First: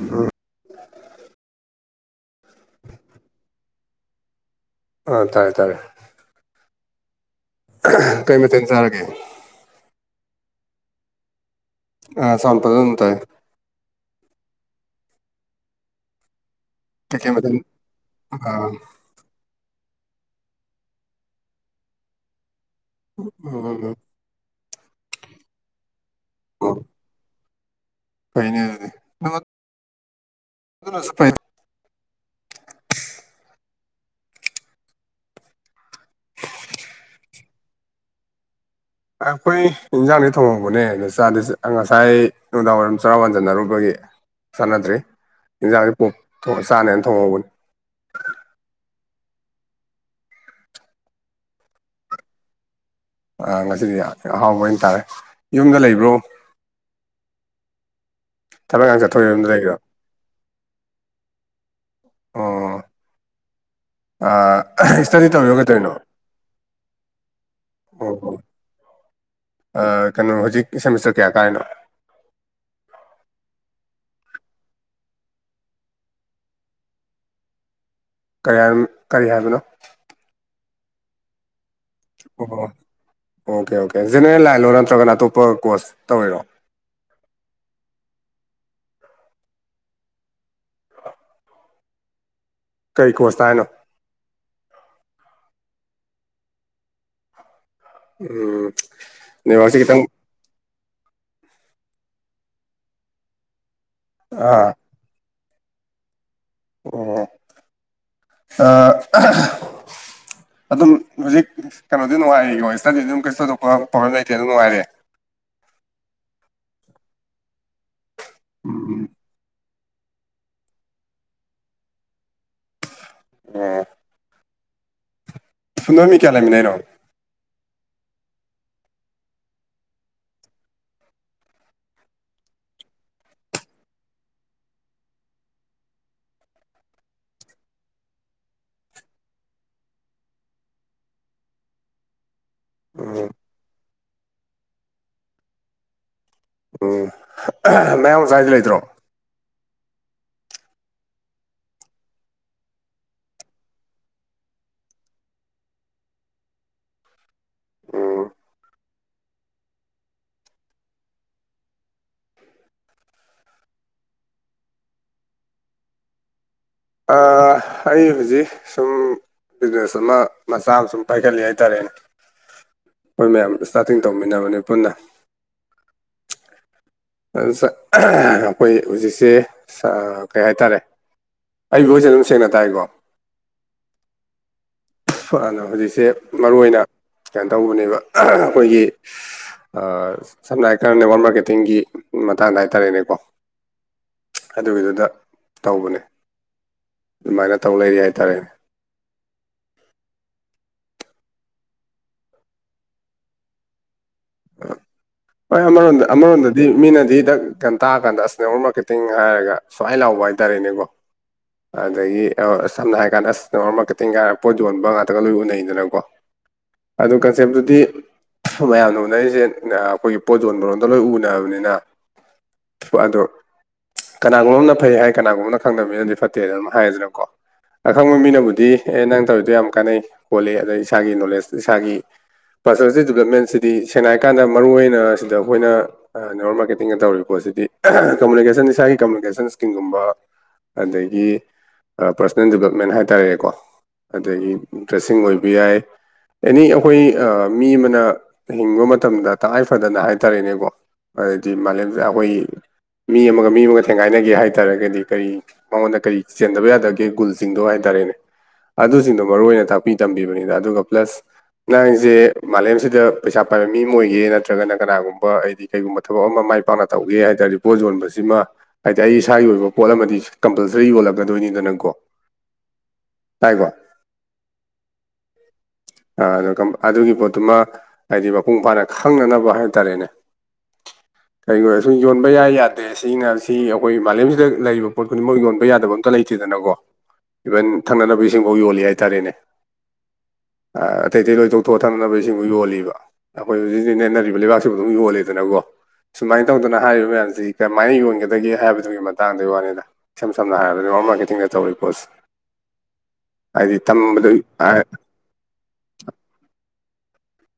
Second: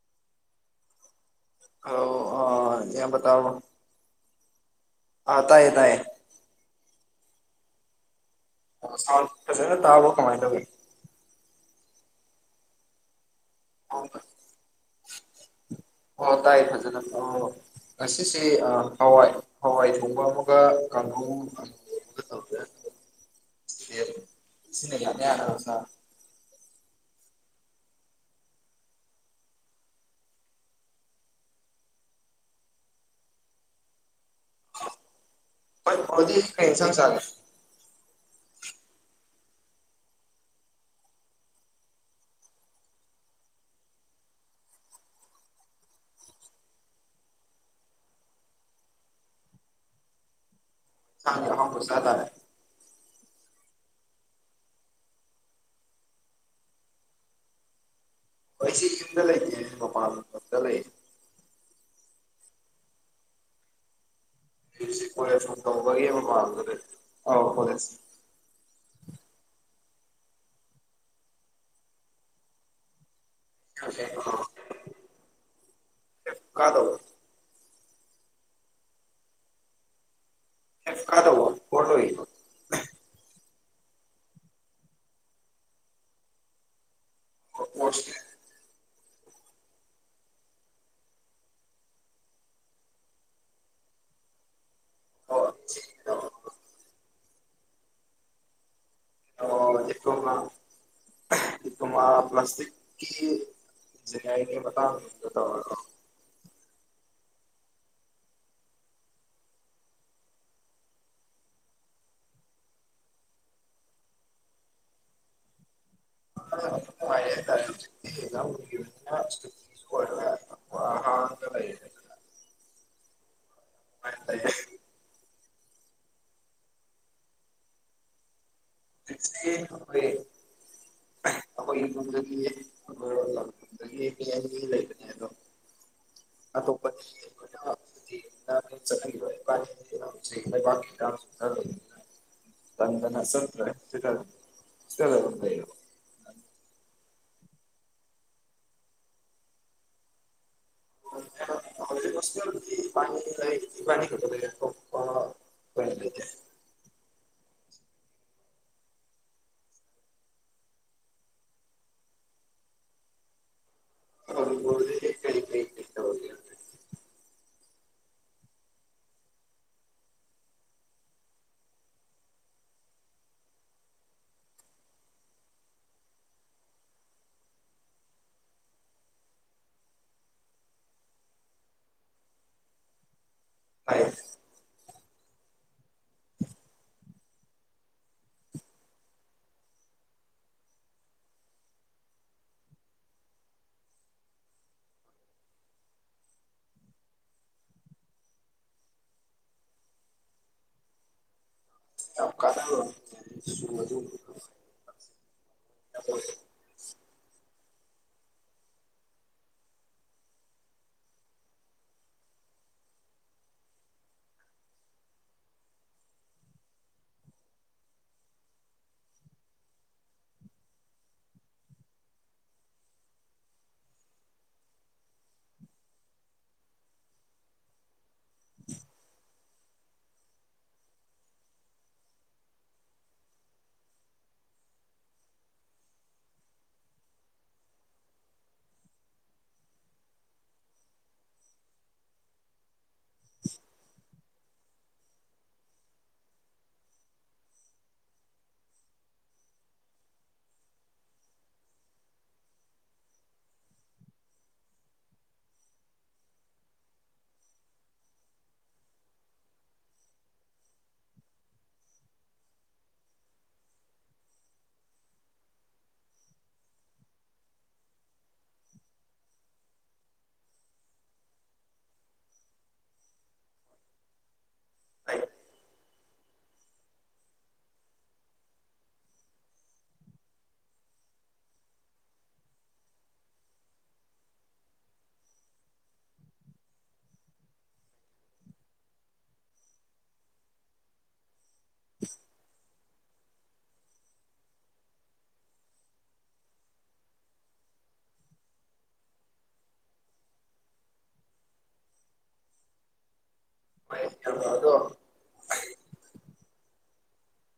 ꯎꯝ [inaudible] hello ꯑ ꯏꯌꯥꯝꯕ ꯇꯥꯔꯕꯣ꯫ ꯑꯥ ꯑ ꯇꯥꯔꯦ ꯇꯥꯢꯌꯦ ꯇꯥꯔꯦ ꯇꯥꯢꯌꯦ [inaudible] ꯑꯣ ꯑ ꯆꯥꯔꯒꯦ ꯁꯥꯔ ꯐꯖꯅ ꯇꯥꯕ꯭ꯔꯣ ꯀꯃꯥꯢ ꯇꯧꯋꯤ꯫ ꯑ ꯁꯥꯎꯟ ꯐꯖꯅ ꯑꯗꯨꯝ ꯇꯥꯢ꯫ [inaudible] ꯑꯥꯎ ꯇꯥꯢ ꯐꯖ ꯀꯩꯀꯩ ꯃꯊꯦꯜ [inaudible] ꯑ ꯁꯤꯁꯦ ꯑ ꯑꯥ ꯍꯋꯥꯏ ꯍꯋꯥꯏ ꯊꯣꯡꯕ ꯑꯃꯒ ꯀꯥꯡꯍꯧ [inaudible] ꯎꯝ ꯆꯦꯞ ꯁꯤꯅ ꯌꯥꯅ ꯌꯥꯅꯕ ꯆꯥꯔꯣ꯫ ꯎꯝ ꯄꯩꯅꯦ ꯑꯗꯨꯗꯤ ꯅꯪ ꯑꯗꯨꯅꯁꯨ ꯐꯩꯗ [unintelligible] ꯀꯩ ꯏꯟꯁꯥꯡ ꯆꯥꯔꯒꯦ꯫ ꯑꯩꯈꯣꯏ ꯏꯟꯖꯥꯡꯗꯤ ꯊꯣꯡꯍꯧꯕꯅꯦ ꯑꯗ ꯆꯗꯤꯆ ꯉꯁꯥꯏ ꯅꯨꯡꯗꯥꯡꯋꯥꯏꯔꯝ ꯆꯔꯥ ꯋꯥꯟꯖꯟꯅꯔꯨꯕꯒꯤ ꯆꯥꯟꯅꯗ꯭ꯔꯦ ꯏꯟꯖꯥꯡꯖꯦ ꯄꯣꯛ ꯊꯣꯡꯉ ꯆꯥꯅꯦꯅ ꯊꯣꯡꯍꯧꯕꯅꯤ꯫ ꯁꯥꯗꯤ ꯑꯍꯥꯎꯕ ꯆꯥꯇꯔꯦ꯫ ꯑꯥ ꯉꯁꯤꯗꯤ ꯑ-ꯑꯍꯥꯎꯕ ꯑꯣꯏꯇꯥꯥꯔꯦ ꯌꯨꯝꯗ ꯂꯩꯕ꯭ꯔꯣ꯫ ꯑꯣꯏ ꯊꯕꯛ ꯁꯤꯗꯤ ꯏꯪꯈꯥꯡ ꯌꯨꯝꯗ ꯆꯠꯊꯣꯛꯏꯔꯣ ꯂꯩꯇꯤꯌꯦ ꯂꯩꯔꯤꯔꯣ ꯃꯄꯥꯟꯂꯝꯗ ꯂꯩꯌꯦ꯫ ꯑ ꯑ ꯑꯍꯥ ꯍꯧꯖꯤꯛꯁꯦ ꯏꯁꯇꯗꯤ ꯀꯣꯂꯦꯖ ꯇꯧꯔꯤꯔꯣ ꯁꯨꯝ ꯀꯩꯗꯧꯅꯣ꯫ ꯇꯧꯕꯒꯤ ꯃꯄꯥꯟꯗ ꯂꯩ ꯑꯧ ꯀꯣꯂꯦꯖ ꯑ ꯀꯩꯅꯣ ꯍꯧꯖꯤꯛ ꯁꯦꯃꯤꯁꯇꯔ ꯀꯌꯥ ꯀꯥꯏꯅꯣ꯫ [inaudible] ꯀꯥꯗꯧꯕ ꯀꯔꯤ ꯍꯥꯢ ꯀꯔꯤ ꯍꯥꯏꯕꯅꯣ꯫ ꯐꯥꯢꯞ ꯀꯗꯧꯕ ꯐꯣꯔ ꯂꯣꯢ ꯑꯣꯍꯣꯋꯣ ꯑꯣꯀꯦ ꯑꯣꯀꯦ ꯖꯦꯅꯦꯔꯦꯜ ꯂꯥꯏꯟꯂꯣ ꯅꯠꯇ꯭ꯔꯒꯅ ꯑꯇꯣꯞꯄ ꯀꯣꯁ ꯇꯧꯔꯤꯔꯣ꯫ [unintelligible] ꯀꯩ ꯀꯣꯁꯇ ꯍꯥꯏꯅꯣ꯫ [inaudible] ꯎꯝ ꯑꯣ ꯅꯦꯠꯋꯥꯛꯁꯦ ꯈꯤꯇꯪ ꯗꯤꯄ꯭ꯂꯣꯃꯥ ꯗꯤꯄ꯭ꯂꯣꯃꯥ ꯄ꯭ꯂꯥꯁꯇꯤꯛꯀꯤ ꯏꯟꯖꯤꯅ꯭ꯌꯥꯔꯤꯡꯒꯤ ꯑꯥ ꯃꯇꯥꯡꯗꯨꯗ ꯇꯧꯔꯦꯀꯣ꯫ ꯎꯝ ꯑ-ꯑꯍꯥꯍ ꯑꯗꯨꯝ ꯍꯧꯖꯤꯛ ꯀꯩꯅꯣꯗꯤ ꯅꯨꯡꯉꯥꯏꯔꯤꯀꯣ ꯏꯁꯇꯗꯤ ꯑꯗꯨꯝ ꯀꯩꯁꯨ ꯊꯧꯗꯣꯛꯄ ꯄ꯭ꯔꯣꯕ꯭ꯂꯦꯝ ꯂꯩꯇꯦ ꯑꯗꯨꯝ ꯅꯨꯡꯉꯥꯏꯔꯤ꯫ ꯎꯝ [inaudible] ꯍꯣꯢ-ꯍꯣꯢ [unintelligible] ꯎꯝ [inaudible] ꯁꯨꯅꯕ ꯃꯤ ꯀꯌꯥ ꯂꯩꯃꯤꯟꯅꯩꯅꯣ꯫ [unintelligible] [inaudible] ꯒꯅꯥ [inaudible] ꯂꯩꯕꯥꯛꯀꯤ ꯏꯔꯥꯡꯖꯨ ꯈꯥ ꯂꯩꯕꯅꯤꯅ꯫ ꯇꯟꯗꯅ ꯎꯝ ꯆꯠꯇ꯭ꯔꯦ ꯗꯨꯒ ꯁ꯭ꯇꯦꯌꯔ ꯗ ꯑꯗꯨꯝ ꯂꯩꯌꯦꯕ ꯎꯝ ꯃꯌꯥꯡ ꯃꯆꯥꯗꯤ ꯂꯩꯇ꯭ꯔꯣ [unintelligible] [unintelligible] ꯎꯝ [unintelligible] [unintelligible] ꯑꯥ ꯑꯩ ꯍꯨꯖꯤꯛ ꯁꯨꯝ ꯕꯤꯖꯤꯅꯦꯁ ꯑꯃ ꯃꯆꯥ ꯑꯃ ꯁꯨꯝ ꯄꯥꯏꯈꯠꯂꯤ ꯍꯥꯏꯇꯥꯔꯦ ꯑꯩꯈꯣꯏ ꯃꯌꯥꯝ ꯏꯁꯇꯥꯔꯇꯤꯡ ꯇꯧꯃꯤꯟꯅꯕꯅꯦ ꯄꯨꯟꯅ ꯆꯠ ꯑꯩꯈꯣꯏ ꯍꯨꯖꯤꯛꯁꯦ ꯑꯥ ꯀꯩ ꯍꯥꯏꯇꯥꯔꯦ ꯑꯩ ꯚꯣꯏꯁ ꯁꯦ ꯑꯗꯨꯝ ꯁꯦꯡꯅ ꯇꯥꯏꯀꯣ [unintelligible] ꯍꯥꯟꯅ ꯍꯨꯖꯤꯛꯁꯦ ꯃꯔꯨ ꯑꯣꯏꯅ ꯀꯩꯅꯣ ꯇꯧꯕꯅꯦꯗ ꯑꯩꯈꯣꯏꯒꯤ ꯑꯥ ꯁꯝꯅ ꯍꯥꯏꯀꯥꯟꯗ ꯅꯦꯋꯥꯛ ꯃꯥꯔꯀꯦꯇꯤꯡꯒꯤ ꯃꯇꯥꯡꯗ ꯍꯥꯏꯇꯥꯔꯦꯅꯦꯀꯣ ꯑꯗꯨꯒꯤꯗꯨꯗ ꯇꯧꯕꯅꯦ ꯑꯗꯨꯃꯥꯏꯅ ꯇꯧ ꯂꯩꯔꯤ ꯍꯥꯏꯇꯥꯔꯦꯅꯦ [unintelligible] ꯍꯣꯏ ꯑꯃꯔꯣꯝꯗ ꯑꯣꯏ ꯑꯃꯔꯣꯝꯗ ꯗꯤ ꯃꯤꯅꯗꯤ ꯗꯛ ꯀꯟ ꯇꯥ ꯀꯥꯟꯗ ꯑꯁ ꯅꯦꯠꯋꯔ꯭ꯛ ꯃꯥꯔꯀꯦꯇꯤꯡꯒ ꯍꯥꯏꯔꯒ ꯁ꯭ꯋꯥꯥꯏ ꯂꯥꯎꯕ ꯍꯥꯏꯇꯥꯔꯦꯅꯦꯀꯣ ꯑꯗꯒꯤ ꯑ ꯁꯝꯅ ꯍꯥꯏꯔꯀꯥꯟꯗ ꯑꯁ ꯅꯦꯠꯋꯔ꯭ꯛ ꯃꯥꯔꯀꯦꯇꯤꯡꯒ ꯍꯥꯏꯔ ꯄꯣꯠ ꯌꯣꯟꯕ ꯉꯥꯛꯇꯒ ꯂꯣꯏ ꯎꯅꯩꯗꯅꯀꯣ ꯑꯗꯨꯝ ꯀꯟꯁꯦꯞꯇꯨꯗꯤ ꯃꯌꯥꯝꯅ ꯅꯩꯖꯦꯟꯅ ꯑꯩꯈꯣꯏꯒꯤ ꯄꯣꯠ ꯌꯣꯟꯕꯔꯣꯝꯗ ꯂꯣꯏ ꯎꯅꯕꯅꯤꯅ ꯑꯗꯣ ꯀꯅꯥꯒꯨꯝꯕ ꯑꯝꯅ ꯐꯩ ꯍꯥꯏ ꯀꯅꯥꯒꯨꯝꯕꯅ ꯈꯪꯗ ꯃꯤꯅꯗꯤ ꯐꯠꯇꯦ ꯑꯗꯨꯝ ꯍꯥꯏꯌꯦꯗꯅꯀꯣ ꯑꯈꯪꯕ ꯃꯤꯅꯕꯨꯗꯤ ꯑꯦ ꯅꯪ ꯇꯧꯔꯤꯗꯣ ꯌꯥꯝ ꯀꯥꯟꯅꯩ ꯈꯣꯠꯂꯤ ꯑꯗꯩ ꯏꯁꯥꯒꯤ ꯅꯣꯂꯦꯖ ꯏꯁꯥꯒꯤ ꯄꯔꯁꯅꯦꯂꯤꯇꯤ ꯗꯤꯕ꯭ꯂꯞꯃꯦꯟꯁꯤꯗꯤ ꯁꯦꯡꯅ ꯍꯥꯏꯀꯥꯟꯗ ꯃꯔꯨꯏ ꯑꯣꯏꯅ ꯁꯤꯗ ꯑꯩꯈꯣꯏꯅ ꯑ ꯅꯦꯠꯋꯔ꯭ꯛ ꯃꯥꯔꯀꯦꯇꯤꯡꯗ ꯇꯧꯔꯤꯕ ꯄꯣꯠꯁꯤꯗꯤ ꯀꯝꯃꯨꯅꯤꯀꯦꯁꯟ ꯏꯁꯥꯒꯤ ꯀꯝꯃꯨꯅꯤꯀꯦꯁꯟ ꯏꯁꯀꯤꯜꯒꯨꯝꯕ ꯑꯗꯒꯤ ꯑ ꯄꯔꯁꯅꯦꯜ ꯗꯤꯕ꯭ꯂꯞꯃꯦꯟ ꯍꯥꯏꯇꯥꯔꯦꯀꯣ ꯑꯗꯒꯤ ꯗ꯭ꯔꯦꯁꯁꯤꯡ ꯑꯣꯏꯕ ꯌꯥꯏ ꯑꯦꯅꯤ ꯑꯩꯈꯣꯏ ꯑ ꯃꯤ ꯑꯃꯅ ꯍꯤꯡꯕ ꯃꯇꯝꯗ ꯇꯉꯥꯏ ꯐꯗꯅ ꯍꯥꯏꯇꯥꯔꯦꯅꯦꯀꯣ ꯑꯗꯤ ꯃꯥꯂꯦꯝꯁꯤꯗ ꯑꯩꯈꯣꯏꯒꯤ ꯃꯤ ꯑꯃꯒ ꯃꯤ ꯑꯃꯒ ꯊꯦꯡꯒꯥꯏꯅꯒꯦ ꯍꯥꯏꯇꯥꯔꯒꯗꯤ ꯀꯔꯤ ꯅꯉꯣꯟꯗ ꯀꯔꯤ ꯆꯦꯟꯗꯕ ꯌꯥꯗꯒꯦ ꯒꯨꯜꯁꯤꯡꯗꯣ ꯍꯥꯏꯇꯥꯔꯦꯅꯦ ꯑꯗꯨꯁꯤꯡꯗꯣ ꯃꯔꯨꯑꯣꯏꯅ ꯇꯥꯛꯄꯤ ꯇꯝꯕꯤꯕꯅꯤꯗ ꯑꯗꯨꯒ ꯄ꯭ꯂꯁ ꯅꯪꯖꯦ ꯃꯥꯂꯦꯝꯁꯤꯗ ꯄꯩꯁꯥ ꯄꯥꯏꯕ ꯃꯤ ꯑꯃ ꯑꯣꯏꯒꯦ ꯅꯠꯇ꯭ꯔꯒꯅ ꯀꯅꯥꯒꯨꯝꯕ ꯍꯥꯏꯗꯤ ꯀꯩꯒꯨꯝꯕ ꯊꯕꯛ ꯑꯃ ꯃꯥꯏ ꯄꯥꯛꯅ ꯇꯧꯒꯦ ꯍꯥꯏ ꯇꯥꯔꯗꯤ ꯄꯣꯠ ꯌꯣꯟꯕꯁꯤꯃ ꯍꯥꯏꯗꯤ ꯑꯩ ꯏꯁꯥꯒꯤ ꯑꯣꯏꯕ ꯄꯣꯠ ꯑꯃꯗꯤ ꯀꯝꯄꯜꯁꯔꯤ ꯌꯣꯜꯂꯛꯀꯗꯣꯏꯅꯤꯗꯅꯀꯣ ꯇꯥꯏꯀꯣ ꯂꯥꯏꯛ ꯑꯥꯑꯗꯨ ꯀꯝ ꯑꯗꯨꯒꯤ ꯄꯣꯠꯇꯨꯃ ꯍꯥꯏꯗꯤ ꯃꯄꯨꯡ ꯐꯥꯅ ꯈꯪꯅꯅꯕ ꯍꯥꯏꯇꯥꯔꯦꯅꯦ [inaudible] ꯀꯩꯕꯨ ꯑꯣꯏꯔꯁꯨ ꯌꯣꯟꯕ ꯌꯥꯏ ꯌꯥꯗꯦ ꯁꯤꯅ ꯁꯤ ꯑꯩꯈꯣꯏ ꯃꯥꯂꯦꯝꯁꯤꯗ ꯂꯩꯔꯤꯕ ꯄꯣꯠ ꯈꯨꯗꯤꯡꯃꯛ ꯌꯣꯟꯕ ꯌꯥꯗꯕ ꯑꯝꯇ ꯂꯩ ꯊꯤꯗꯅꯀꯣ ꯏꯕꯟ ꯊꯛꯅꯅꯕ ꯏꯁꯤꯡꯐꯥꯎ ꯌꯣꯜꯂꯤ ꯍꯥꯏꯇꯥꯔꯦꯅꯦ ꯑꯥ ꯑꯇꯩ ꯑꯇꯩ ꯂꯣꯏ ꯇꯣꯛꯊꯣꯛꯑꯣ ꯊꯛꯅꯕ ꯏꯁꯤꯡꯐꯧ ꯌꯣꯜꯂꯤꯕ ꯑꯩꯈꯣꯏ ꯍꯧꯖꯤꯛꯖꯤꯛ ꯅꯦꯠꯅꯔꯤꯕ ꯂꯩꯕꯥꯛꯁꯤꯕꯨ ꯑꯗꯨꯝ ꯌꯣꯜꯂꯦꯗꯅꯀꯣ ꯁꯨꯃꯥꯏ ꯇꯧꯗꯅ ꯍꯥꯏꯔꯤꯕ ꯃꯌꯥꯝꯁꯤ ꯀꯝꯃꯥꯏ ꯌꯣꯟꯒꯗꯒꯦ ꯍꯥꯏꯕꯗꯨꯒꯤ ꯃꯇꯥꯡꯗꯨꯏ ꯋꯥꯅꯦꯗ ꯏꯁꯝ ꯁꯝꯅ ꯍꯥꯏꯔꯕꯗ ꯅꯦꯠꯋꯔ꯭ꯛ ꯃꯥꯔꯀꯦꯇꯤꯡꯗ ꯇꯧꯔꯤ ꯄꯣꯠꯁꯤ ꯍꯥꯏꯗꯤ ꯃꯌꯥꯝ ꯇꯝꯕꯗꯩ ꯑꯗꯣ ꯑꯥꯏ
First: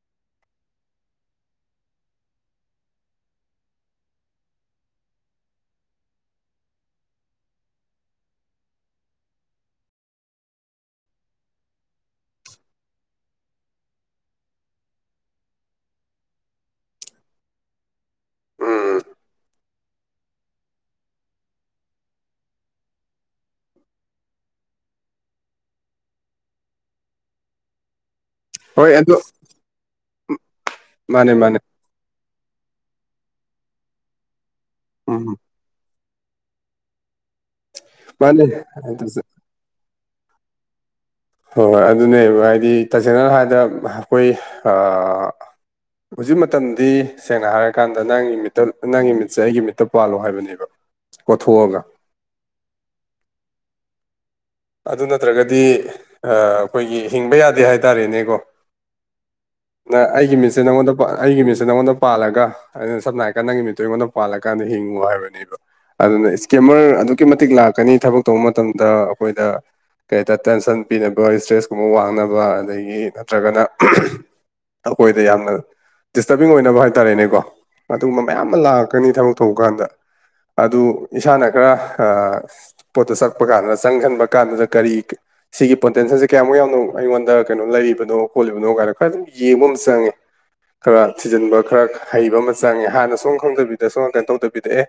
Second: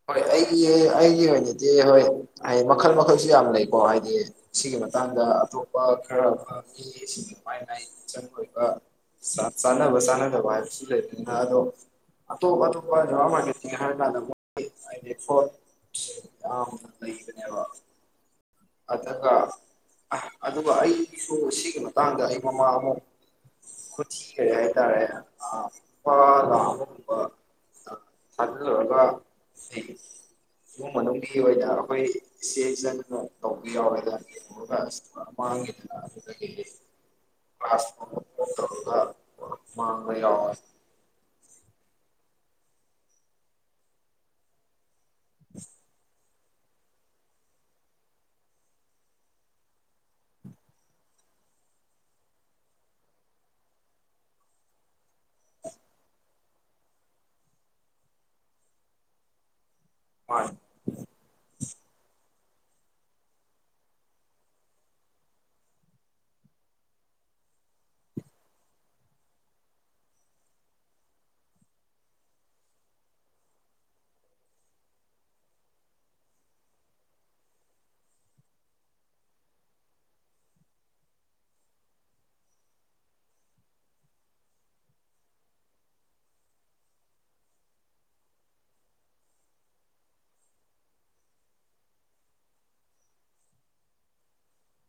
ꯍꯣꯏ ꯑꯩꯒꯤ ꯑꯩꯒꯤ ꯑꯣꯏꯅꯗꯤ ꯍꯣꯏ ꯍꯩ ꯃꯈꯜ ꯃꯈꯜꯁꯨ ꯌꯥꯝ ꯂꯩꯀꯣ ꯍꯥꯏꯗꯤ ꯁꯤꯒꯤ ꯃꯇꯥꯡꯗ ꯑꯇꯣꯞꯄ ꯈꯔ ꯈꯔ ꯃꯤꯁꯤꯡ ꯃꯥꯏ ꯃꯥꯏ ꯃꯤꯆꯪ ꯑꯣꯏꯕ ꯆꯥꯡ ꯆꯥꯟꯅꯕ ꯆꯥꯟꯅꯗꯕ ꯍꯥꯏꯕꯁꯤ ꯂꯩꯕꯅꯤꯅ ꯑꯗꯣ ꯑꯇꯣꯞ ꯑꯇꯣꯞꯄ ꯅꯦꯠꯋꯔ꯭ꯛ ꯃꯥꯔꯀꯦꯇꯤꯡ ꯍꯥꯏꯔꯀꯥꯟꯗ [unintelligible] ꯎꯝ ꯑꯗꯒ ꯑꯥ ꯑꯗꯨꯒ ꯑꯩꯁꯨ ꯁꯤꯒꯤ ꯃꯇꯥꯡꯗ ꯑꯩ ꯃꯃꯥꯡ ꯑꯃ ꯈꯨꯠꯊꯤꯒ꯭ꯔꯦ ꯍꯥꯏꯇꯥꯔꯦ ꯑꯥ ꯂꯨꯄꯥ ꯂꯥꯛ ꯑꯃꯥ ꯒꯨꯝꯕ ꯍꯣꯏ ꯊꯥꯖꯜꯂꯨꯔꯒ ꯑꯗꯨ ꯗꯤ ꯏꯃꯨꯡ ꯃꯅꯨꯡꯒꯤ ꯃꯥꯅꯦ ꯃꯥꯅꯦ ꯑꯣꯏꯅ ꯑꯩꯈꯣꯏ ꯏꯆꯦ ꯏꯆꯟ ꯗꯒ ꯇꯧꯕ ꯌꯥꯎꯔꯦꯗ ꯄꯨꯔꯒꯥ ꯑꯁ ꯎꯝ ꯃꯥꯡꯒꯤꯗꯟ [unintelligible] ꯃꯥꯅꯦ ꯑꯗꯨꯁꯨ ꯃꯥꯡꯕ ꯌꯥꯎꯌ‌ꯦ ꯍꯣꯏ ꯍꯣꯏ ꯑꯗꯨꯅꯦꯕ ꯍꯥꯏꯗꯤ ꯇꯁꯦꯡꯅ ꯍꯥꯏꯗ ꯑꯩꯈꯣꯏ ꯑꯥ ꯍꯧꯖꯤꯛ ꯃꯇꯝꯗꯤ ꯁꯦꯡꯅ ꯍꯥꯏꯔꯀꯥꯟꯗ ꯅꯪꯒꯤ ꯃꯤꯠꯇ ꯅꯪꯒꯤ ꯃꯤꯠꯁꯦ ꯑꯩꯒꯤ ꯃꯤꯠꯇ ꯄꯥꯜꯂꯣ ꯍꯥꯏꯕꯅꯦꯕ ꯀꯣꯊꯣꯛꯑꯒ ꯑꯗꯨ ꯅꯠꯇ꯭ꯔꯒꯗꯤ ꯑꯥ ꯑꯩꯈꯣꯏꯒꯤ ꯍꯤꯡꯕ ꯌꯥꯗꯦ ꯍꯥꯏꯇꯥꯔꯦꯅꯦꯀꯣ ꯅꯪ ꯑꯩꯒꯤ ꯃꯥꯅꯤ ꯃꯤꯠꯁꯦ ꯅꯉꯣꯟꯗ ꯄꯥ ꯑꯩꯒꯤ ꯃꯤꯠꯁꯦ ꯅꯪꯉꯣꯟꯗ ꯄꯥꯜꯂꯒ ꯑꯩꯅ ꯁꯝꯅ ꯍꯥꯏꯀꯥꯟꯗ ꯅꯪꯒꯤ ꯃꯤꯠꯇꯣ ꯑꯩꯉꯣꯟꯗ ꯄꯥꯜꯂꯀꯥꯟꯗ ꯍꯤꯡꯉꯨ ꯍꯥꯏꯕꯅꯦꯕ ꯑꯗꯨꯅ ꯏꯁꯀꯦꯃꯔ ꯑꯗꯨꯛꯀꯤ ꯃꯇꯤꯛ ꯂꯥꯛꯀꯅꯤ ꯊꯕꯛ ꯇꯧꯕ ꯃꯇꯝꯗ ꯑꯈꯣꯏꯗ ꯀꯩ ꯍꯥꯏꯇꯥ ꯇꯦꯟꯁꯟ ꯄꯤꯅꯕ ꯏꯁꯇ꯭ꯔꯦꯁ ꯀꯨꯝꯕ ꯋꯥꯡꯅꯕ ꯑꯗꯒꯤ ꯅꯠꯇ꯭ꯔꯒꯅ ꯑꯈꯣꯏꯗ ꯌꯥꯝꯅ ꯗꯤꯁꯇꯕꯤꯡ ꯑꯣꯏꯅꯕ ꯍꯥꯏꯇꯥꯔꯦꯅꯦꯀꯣ ꯑꯗꯨꯒꯨꯝꯕ ꯃꯌꯥꯝ ꯑꯃ ꯂꯥꯛꯀꯅꯤ ꯊꯕꯛ ꯇꯧ ꯀꯥꯟꯗ ꯑꯗꯨ ꯏꯁꯥꯅ ꯈꯔ ꯑꯥ ꯄꯣꯠꯇꯨ ꯆꯛꯄ ꯀꯥꯟꯗ ꯆꯪꯖꯟꯕ ꯀꯥꯟꯗꯨꯗ ꯀꯔꯤ ꯁꯤꯒꯤ ꯄꯣꯇꯦꯟꯁꯦꯜꯁꯦ ꯀꯌꯥꯃꯨꯛ ꯌꯥꯝꯅꯣ ꯑꯩꯉꯣꯟꯗ ꯀꯩꯅꯣ ꯂꯩꯔꯤꯕꯅꯣ ꯈꯣꯠꯂꯤꯕꯅꯣ ꯀꯥꯏꯅ ꯈꯔ ꯑꯗꯨꯝ ꯌꯦꯡꯕ ꯑꯃ ꯆꯪꯉꯦ ꯈꯔ ꯊꯤꯖꯤꯟꯕ ꯈꯔ ꯍꯩꯕ ꯑꯃ ꯆꯪꯉꯦ ꯍꯥꯟꯅ ꯁꯨꯡ‌ꯈꯪ ꯈꯪꯗꯕꯤꯗ ꯁꯨꯡ ꯀꯩꯝ ꯇꯧꯗꯕꯤꯗ ꯑꯦ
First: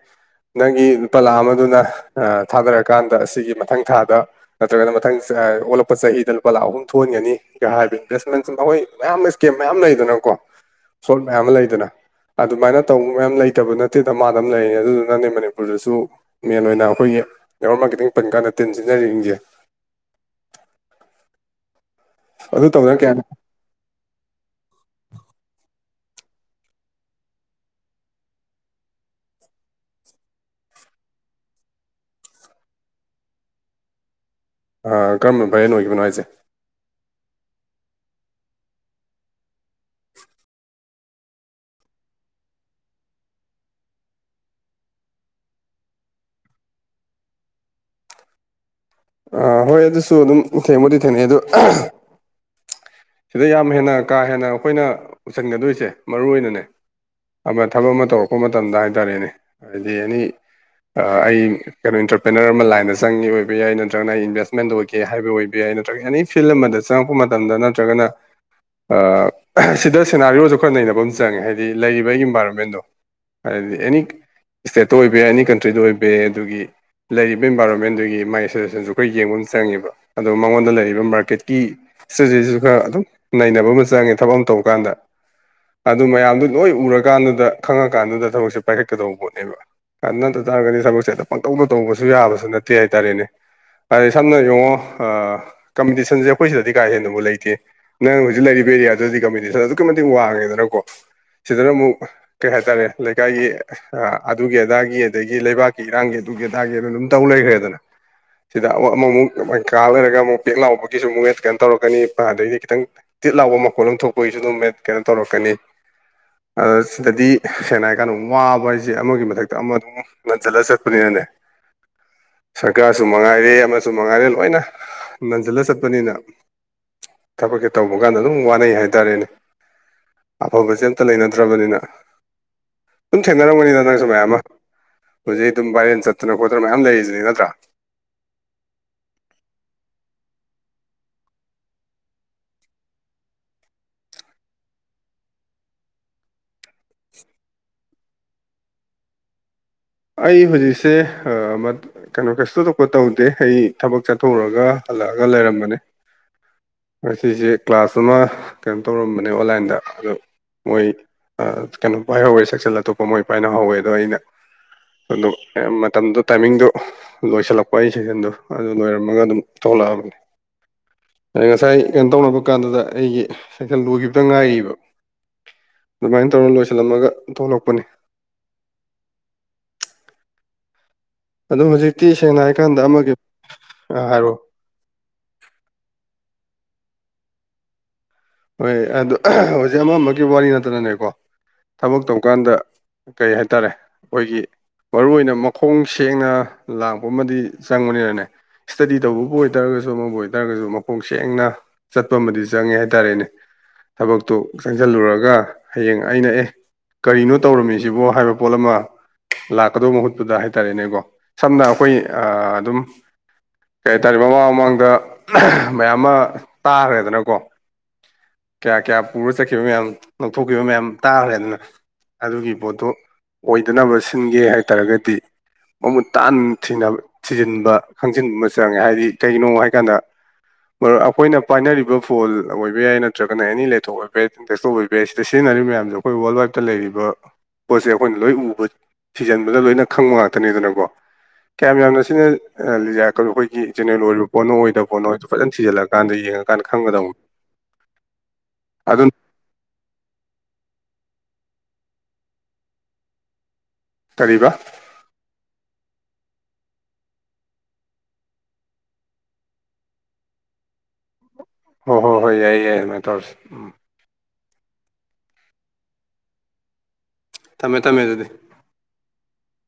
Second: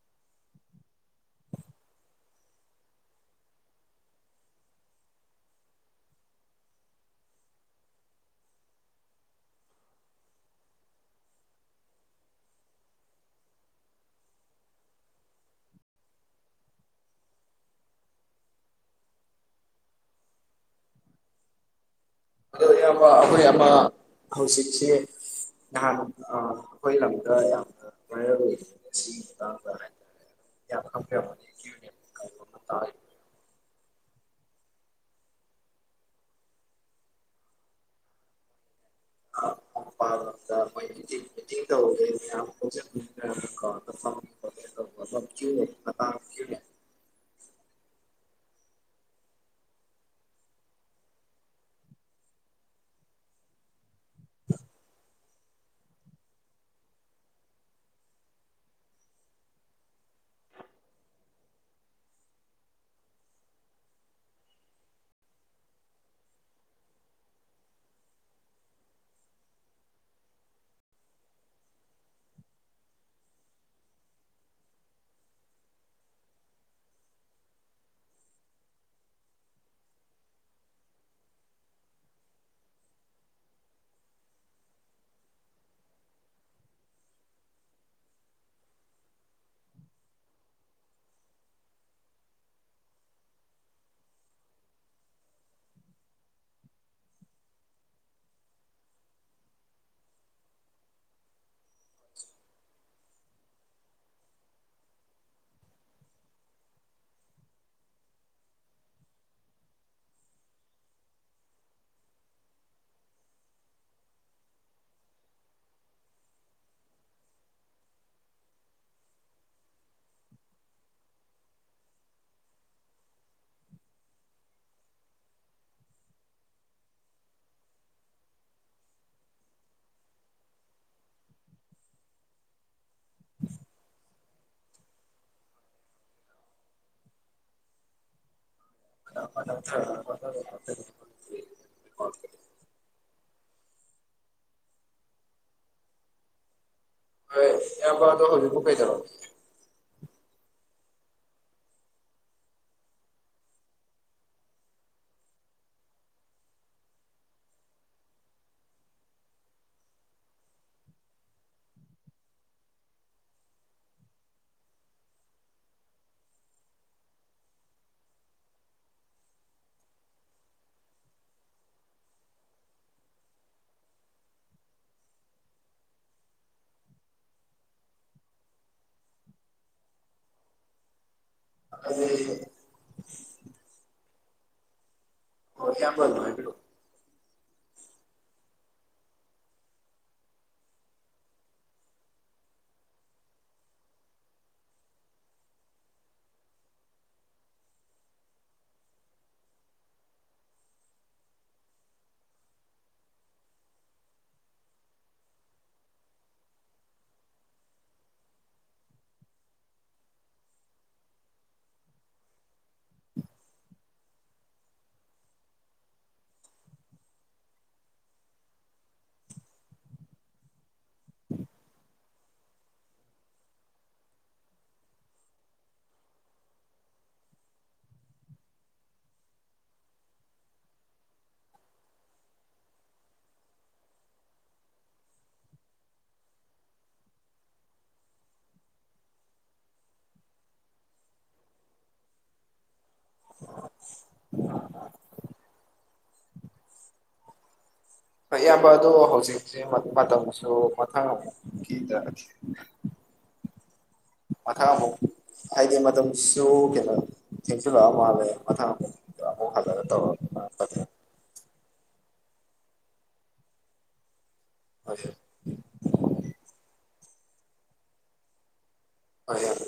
ꯅꯪꯒꯤ ꯂꯨꯄꯥ ꯂꯥꯛ ꯑꯃꯗꯨꯅ ꯑꯥ ꯊꯥꯗꯔꯀꯥꯟꯗ ꯁꯤꯒꯤ ꯃꯊꯪ ꯊꯥꯗ ꯅꯠꯇ꯭ꯔꯒꯅ ꯃꯊꯪ ꯆꯥ ꯑꯣꯜꯂꯛꯄ ꯆꯍꯤꯗ ꯂꯨꯄꯥ ꯂꯥꯛ ꯑꯍꯨꯝ ꯊꯣꯛꯍꯟꯒꯅꯤ ꯀ ꯍꯥꯏꯕ ꯏꯟꯚꯦꯁꯃꯦꯟ ꯃꯈꯣꯏ ꯃꯌꯥꯝ ꯏꯁꯀꯦꯝ ꯃꯌꯥꯝ ꯂꯩꯗꯅꯀꯣ ꯁꯣꯜ ꯃꯌꯥꯝ ꯑꯃ ꯂꯩꯗꯅ ꯑꯗꯨꯃꯥꯏꯅ ꯇꯧꯕ ꯃꯌꯥꯝ ꯂꯩꯇꯕ ꯅꯠꯇꯦꯗ ꯗꯃꯥꯗꯝ ꯂꯩꯔꯤꯅꯤ ꯑꯗꯨꯗꯨꯅꯅꯦ ꯃꯅꯤꯄꯨꯔꯗꯁꯨ ꯃꯦꯟ ꯑꯣꯏꯅ ꯑꯩꯈꯣꯏꯒꯤ [unintelligible] ꯈꯤꯇꯪ ꯄꯟ ꯀꯥꯟꯗ ꯇꯤꯟ ꯁꯤꯠꯅꯔꯤꯁꯤꯡꯁꯦ ꯑꯗꯨ ꯑꯗ‌ꯣ ꯇꯧꯗꯅ ꯏꯌꯥꯝꯕ ꯀꯌꯥ ꯑꯩꯈꯣꯏ ꯑꯃ ꯍꯧꯖꯤꯛꯁ‌ꯦ ꯅꯍꯥꯟ ꯑꯥ ꯑꯈꯣꯏ ꯂꯝꯗ ꯌꯥꯝꯅ ꯚꯥꯏꯔꯦꯜ ꯑꯣꯏ ꯁꯤꯒꯤ ꯃꯇꯥꯡꯗ ꯌꯥꯝ [unintelligible] ꯑꯥ ꯀꯔꯝꯕ ꯚꯥꯏꯔꯦꯜ ꯑꯣꯏꯈꯤꯕꯅꯣ ꯍꯥꯏꯁꯦ ꯑ ꯃꯄꯥꯟꯂꯝꯗ ꯑꯈꯣꯏ ꯃꯤꯇꯤꯡ ꯇꯧꯗꯨꯏ ꯃꯌꯥꯝ [unintelligible] [unintelligible] ꯑꯥ ꯍꯣꯏ ꯑꯗꯨꯁꯨ ꯑꯗꯨꯝ ꯊꯦꯡꯕꯨꯗꯤ ꯊꯦꯡꯅꯩ ꯑꯗꯨ ꯁꯤꯗ ꯌꯥꯝ ꯍꯦꯟꯅ ꯀꯥ ꯍꯦꯟꯅ ꯑꯩꯈꯣꯏꯅ ꯎꯁꯟꯒꯗꯨꯏꯁꯦ ꯃꯔꯨ ꯑꯣꯏꯅꯅꯦ ꯑꯃ ꯊꯕꯛ ꯑꯃ ꯇꯧꯔꯛꯄ ꯃꯇꯝꯗ ꯍꯥꯏꯇꯥꯔꯦꯅꯦ ꯍꯥꯏꯗꯤ ꯑꯦꯅꯤ ꯑꯥ ꯑꯩ [unintelligible] ꯏꯟꯇꯔꯄ꯭ꯔꯦꯅꯔ ꯑꯃ ꯂꯥꯏꯟꯗ ꯆꯪꯉꯤ ꯑꯣꯏꯕ ꯌꯥꯏ ꯅꯠꯇ꯭ꯔꯒꯅ ꯑꯩ ꯏꯟꯚꯦꯁꯃꯦꯟꯗ ꯑꯣꯏꯒꯦ ꯍꯥꯏꯕ ꯑꯣꯏꯕ ꯌꯥꯏ ꯅꯠꯇ꯭ꯔꯒ ꯑꯦꯅꯤ ꯐꯤꯜ ꯑꯃꯗ ꯆꯪꯉꯛꯄ ꯃꯇꯝꯗ ꯅꯠꯇ꯭ꯔꯒꯅ ꯑꯥ ꯁꯤꯗ ꯁꯦꯅꯥꯔꯤꯌꯣꯁꯨ ꯈꯔ ꯅꯩꯅꯕ ꯑꯃ ꯆꯪꯉꯦ ꯍꯥꯏꯗꯤ ꯂꯩꯔꯤꯕ ꯏꯟꯚꯥꯏꯔꯣꯟꯃꯦꯟꯗꯣ ꯍꯥꯏꯗꯤ ꯑꯦꯅꯤ ꯏꯁꯇꯦꯠꯇ ꯑꯣꯏꯕ ꯌꯥꯏ ꯑꯦꯅꯤ ꯀꯟꯇ꯭ꯔꯤꯗ ꯑꯣꯏꯕ ꯌꯥꯏ ꯑꯗꯨꯒꯤ ꯂꯩꯔꯤꯕ ꯏꯟꯚꯥꯏꯔꯣꯟꯃꯦꯟꯗꯨꯒꯤ ꯃꯥꯒꯤ ꯑꯦꯁꯣꯁꯦꯁꯟꯁꯨ ꯈꯔ ꯌꯦꯡꯕ ꯑꯝ ꯆꯪꯉꯦꯕ ꯑꯗꯣ ꯃꯉꯣꯟꯗ ꯂꯩꯔꯤꯕ ꯃꯥꯔꯀꯦꯠꯀꯤ ꯁꯇ꯭ꯔꯦꯇꯦꯖꯤꯁꯨ ꯒꯥ ꯑꯗꯨꯝ ꯅꯩꯅꯕ ꯑꯃ ꯆꯪꯉꯦ ꯊꯕꯛ ꯑꯃ ꯇꯧꯕ ꯀꯥꯟꯗ ꯑꯗꯨ ꯃꯌꯥꯝꯗꯨ ꯂꯣꯏ ꯎꯔꯀꯥꯟꯗꯨꯗ ꯈꯪꯉ ꯀꯥꯟꯗꯨꯗ ꯊꯕꯛꯁꯦ ꯄꯥꯏꯈꯠꯀꯗꯧ ꯄꯣꯠꯅꯦꯕ ꯗꯨ ꯅꯠꯇ ꯇꯥꯔꯒꯗꯤ ꯊꯕꯛꯁꯦ ꯍꯦꯛꯇ ꯄꯪꯇꯧꯗ ꯇꯧꯕꯁꯨ ꯌꯥꯕꯁꯨ ꯅꯠꯇꯦ ꯍꯥꯏꯇꯥꯔꯦꯅꯦ ꯍꯥꯏꯗꯤ ꯁꯝꯅ ꯌꯦꯡꯉꯣ ꯑꯥ ꯀꯝꯄꯤꯇꯤꯁꯟꯁꯦ ꯑꯩꯈꯣꯏ ꯁꯤꯗꯗꯤ ꯀꯥ ꯍꯦꯟꯅꯕꯨ ꯂꯩꯇꯦ ꯅꯪ ꯍꯧꯖꯤꯛ ꯂꯩꯔꯤꯕ ꯑꯦꯔꯤꯌꯥꯗꯨꯗꯗꯤ ꯀꯝꯄꯤꯇꯤꯁꯟ ꯑꯗꯨꯛꯀꯤ ꯃꯇꯤꯛ ꯋꯥꯡꯉꯦꯗꯅꯀꯣ ꯁꯤꯗꯅ ꯑꯃꯨꯛ ꯀꯩ ꯍꯥꯏꯇꯥꯔꯦ ꯂꯩꯀꯥꯏꯒꯤ ꯑ ꯑꯗꯨꯒꯤ ꯑꯗꯥꯒꯤ ꯑꯗꯒꯤ ꯂꯩꯕꯥꯛꯀꯤ ꯏꯔꯥꯡꯒꯤ ꯑꯗꯨꯒꯤ ꯑꯗꯥꯒꯤ ꯑꯗꯨ ꯗꯨꯝ ꯇꯧ ꯂꯩꯈ꯭ꯔꯦꯗꯅ ꯁꯤꯗ ꯑꯃꯃꯨꯛ ꯃꯩ ꯀꯥ ꯂꯩꯔꯒ ꯑꯃꯨꯛ ꯄꯦꯛ ꯂꯥꯎꯕꯒꯤꯁꯨ ꯑꯃꯨꯛ ꯍꯦ ꯀꯩꯅꯣ ꯇꯧꯔꯛꯀꯅꯤ ꯑꯗꯩꯗꯤ ꯈꯤꯇꯪ ꯇꯤꯠ ꯂꯥꯎꯕ ꯃꯈꯣꯜ ꯑꯃ ꯊꯣꯛꯄꯒꯤꯁꯨ ꯑꯗꯨꯝ ꯀꯩꯅꯣ ꯇꯧꯔꯛꯀꯅꯤ ꯑꯗ ꯁꯤꯗꯗꯤ ꯁꯦꯡꯅ ꯍꯥꯏꯀꯥꯟꯗ ꯋꯥꯕ ꯍꯥꯏꯁꯦ ꯑꯃꯒꯤ ꯃꯊꯛꯇ ꯑꯃ ꯑꯗꯨꯝ ꯅꯟ ꯆꯂ ꯆꯠꯅꯤꯅꯅꯦ ꯁꯔꯀꯥꯔꯁꯨ ꯃꯉꯥꯏꯔꯦ ꯑꯃꯁꯨ ꯃꯉꯥꯏꯔꯦ ꯂꯣꯏꯅ ꯅꯟꯁꯜꯂ ꯆꯠꯄꯅꯤꯅ ꯊꯕꯛꯁꯦ ꯇꯧꯕ ꯀꯥꯟꯗ ꯑꯗꯨꯝ ꯋꯥꯅꯩ ꯍꯥꯏꯇꯥꯔꯦꯅꯦ ꯑꯐꯕꯁꯦ ꯑꯝꯇ ꯂꯩꯅꯗ꯭ꯔꯕꯅꯤꯅ ꯑꯗꯨꯝ ꯊꯦꯡꯅꯔꯝꯒꯅꯤꯅ ꯅꯪꯁꯨ ꯃꯌꯥꯝ ꯑꯃ ꯍꯧꯖꯤꯛ ꯑꯗꯨꯝ ꯕꯥꯥꯏꯔꯦꯟ ꯆꯠꯇꯅ ꯈꯣꯠꯇꯅ ꯃꯌꯥꯝ ꯂꯩꯔꯤꯗꯨꯅꯤ ꯅꯠꯇ꯭ꯔꯥ [unintelligible] ꯍꯣꯏ ꯏꯌꯥꯝꯕ ꯑꯗꯣ ꯍꯧꯖꯤꯛꯐꯥꯎ ꯀꯩꯗꯧ ꯑꯩ ꯍꯧꯖꯤꯛꯁꯦ ꯀꯩꯅꯣ ꯀꯩꯁꯨ ꯊꯣꯏꯗꫭꯛꯄ ꯇꯧꯗꯦ ꯑꯩ ꯊꯕꯛ ꯆꯠꯊꯣꯛꯎꯔꯒ ꯍꯜꯂꯛꯑꯒ ꯂꯩꯔꯝꯕꯅꯦ ꯑꯁꯤꯁꯦ ꯀ꯭ꯂꯥꯁ ꯑꯃ ꯀꯩꯅꯣ ꯇꯧꯔꯝꯕꯅꯦ ꯑꯣꯟꯂꯥꯏꯟꯗ ꯑꯗꯣ ꯃꯣꯏ ꯀꯩꯅꯣ ꯄꯥꯏꯍꯧꯋꯦ ꯁꯦꯛꯁꯜ ꯑꯇꯣꯞꯄ ꯃꯣꯏ ꯄꯥꯏꯅꯍꯧꯋꯦ ꯑꯗꯣ ꯑꯩꯅ ꯑꯗꯨ ꯃꯇꯝꯗꯨ ꯇꯥꯏꯃꯤꯡꯗꯨ ꯂꯣꯏꯁꯤꯜꯂꯛꯄ ꯑꯩ ꯁꯦꯛꯖꯟꯗꯣ ꯑꯗꯨ ꯂꯣꯏꯔꯝꯃꯒ ꯑꯗꯨꯝ ꯊꯣꯛꯂꯛꯑꯕꯅꯤ ꯑꯗ ꯉꯁꯥꯏ ꯀꯩꯅꯣ ꯇꯧꯅꯕ ꯀꯥꯟꯗꯨꯗ ꯑꯩꯒꯤ ꯁꯥꯏꯀꯜ ꯂꯣꯏꯈꯤꯕꯗ ꯉꯥꯏꯔꯤꯕ ꯑꯗꯨꯃꯥꯏꯅ ꯇꯧꯔ ꯂꯣꯏꯁꯤꯜꯂꯝꯃꯒ ꯊꯣꯛꯂꯛꯄꯅꯤ ꯑꯗꯨꯝ ꯍꯧꯖꯤꯛꯇꯤ ꯁꯦꯡꯅ ꯍꯥꯏꯀꯥꯟꯗ ꯑꯃꯒꯤ ꯍꯥꯏꯔꯛꯑꯣ ꯏꯌꯥꯝꯕ ꯑꯗꯨꯝ ꯍꯥꯏꯕꯤꯔꫭ ꯍꯣꯏ ꯑꯗꯨ ꯍꯧꯖꯤꯛ ꯑꯃꯝꯕ ꯋꯥꯔꯤ ꯅꯠꯇꯅꯅꯦꯀꯣ ꯊꯕꯛ ꯇꯧꯀꯥꯟꯗ ꯀꯩ ꯍꯥꯏꯇꯥꯔꯦ ꯑꯩꯈꯣꯏꯒꯤ ꯃꯔꯨ ꯑꯣꯏꯅ ꯃꯈꯣꯡ ꯁꯦꯡꯅ ꯂꯥꯛꯄ ꯑꯃꯗꯤ ꯆꯪꯕꯅꯤꯅꯅꯦ ꯏꯁ꯭ꯇꯗꯤ ꯇꯧꯕꯕꯨ ꯑꯣꯏꯇꯥꯔꯒꯁꯨ ꯑꯃꯕꯨ ꯑꯣꯏꯇꯥꯔꯒꯁꯨ ꯃꯄꯣꯛ ꯁꯦꯡꯅ ꯆꯠꯄ ꯑꯃꯗꯤ ꯆꯪꯉꯦ ꯍꯥꯏꯇꯥꯔꯦꯅꯦ ꯊꯕꯛꯇꯨ ꯆꯪꯁꯤꯜꯂꯨꯔꯒ ꯍꯌꯦꯡ ꯑꯩꯅ ꯑꯦ ꯀꯔꯤꯅꯣ ꯇꯧꯔꯝꯃꯤꯁꯤꯕꯣ ꯍꯥꯏꯕ ꯄꯣꯠ ꯑꯃ ꯂꯥꯛꯀꯗꯧꯕ ꯃꯍꯨꯠꯄꯨꯗ ꯍꯥꯏꯇꯥꯔꯦꯅꯦꯀꯣ ꯁꯝꯅ ꯑꯩꯈꯣꯏ ꯑꯗꯨꯝ ꯀꯩ ꯍꯥꯏꯇꯥꯔꯦ ꯃꯃꯥꯡ ꯃꯃꯥꯡꯗ ꯃꯌꯥꯝ ꯑꯃ ꯇꯥꯈ꯭ꯔꯦꯗꯅꯀꯣ ꯀꯌꯥ ꯀꯌꯥ ꯄꯨꯔ ꯆꯠꯈꯤꯕ ꯃꯌꯥꯝ ꯂꯧꯊꯣꯛꯈꯤꯕ ꯃꯌꯥꯝ ꯇꯥꯈ꯭ꯔꯦ ꯑꯗꯨꯅ ꯑꯗꯨꯒꯤ ꯄꯣꯠꯇꯨ ꯑꯣꯏꯗꯅꯕ ꯁꯤꯟꯒꯦ ꯍꯥꯏꯇꯥꯔꯒꯗꯤ ꯃꯃꯨꯠ ꯇꯥꯅ ꯊꯅꯕ ꯊꯤꯖꯤꯟꯕ ꯈꯪꯖꯤꯟꯕ ꯆꯪꯉꯦ ꯍꯥꯏꯕꯗꯤ ꯀꯩꯒꯤꯅꯣ ꯍꯥꯏꯀꯥꯟꯗ ꯃꯔ ꯑꯩꯈꯣꯏꯅ ꯄꯥꯏꯅꯔꯤꯕ ꯐꯣꯜ ꯑꯣꯏꯕ ꯌꯥꯏ ꯅꯠꯇ ꯅꯠꯇ꯭ꯔꯒꯅ ꯑꯦꯅꯤ ꯂꯩꯇꯊꯣꯛ ꯑꯣꯏꯕ ꯌꯥꯏ ꯇꯦꯁꯇꯣ ꯑꯣꯏꯕ ꯌꯥꯏ ꯁꯤꯗ ꯁꯤꯖꯤꯟꯅꯔꯤꯕ ꯃꯌꯥꯝꯁꯦ ꯑꯩꯈꯣꯏ ꯋꯥꯔꯜꯗ ꯋꯥꯏꯗꯇ ꯂꯩꯔꯤꯕ ꯄꯣꯠꯁꯦ ꯑꯩꯈꯣꯏꯅ ꯂꯣꯏ ꯎꯕ ꯊꯤꯖꯤꯟꯕꯗ ꯂꯣꯏꯅ ꯈꯪꯕ ꯉꯥꯛꯇꯅꯦꯗꯅꯀꯣ ꯀꯌꯥꯝ ꯌꯥꯝꯅ ꯁꯤꯅ ꯂꯤ ꯀꯩꯅꯣ ꯑꯩꯈꯣꯏꯒꯤ ꯖꯦꯔꯦꯜ ꯑꯣꯏꯔꯤꯕ ꯄꯣꯠꯣ ꯑꯣꯏꯗꯕ ꯄꯣꯠꯣꯣꯏꯗꯣ ꯐꯖꯅ ꯁꯤꯖꯜꯂꯑꯀꯥꯟꯗꯡꯉ ꯀꯀꯥꯟ ꯈꯪꯒꯗꯕꯅꯦ ꯐꯩꯌꯥꯝꯕ ꯑꯗꯣ ꯍꯧꯖꯤꯛꯁꯦ ꯃꯇꯝꯁꯨ ꯃꯊꯪꯀꯤꯗ ꯀꯔꯤꯕ ꯃꯊꯪ ꯑꯃꯨꯛ ꯍꯥꯏꯗꯤ ꯃꯇꯝꯁꯨ ꯀꯦꯂ ꯊꯦꯡ ꯂꯥꯛꯑꯣ ꯃꯥꯦ ꯃꯊꯪ ꯑꯃꯨꯛ ꯍ ꯍ ꯇ ꯀꯦ ꯍꯣꯏ ꯍꯣꯏ ꯍꯣꯏ ꯌꯥꯏꯌꯦ ꯌꯥꯏ ꯑꯗꯨꯃꯥꯏꯅ ꯇꯧꯔꯁꯤ ꯎꯝ ꯑ [unintelligible] ꯊꯝꯃꯦ ꯊꯝꯃꯦ ꯑꯗꯨꯗꯤ ꯍꫭꯏ ꯏꯌꯥꯝꯕ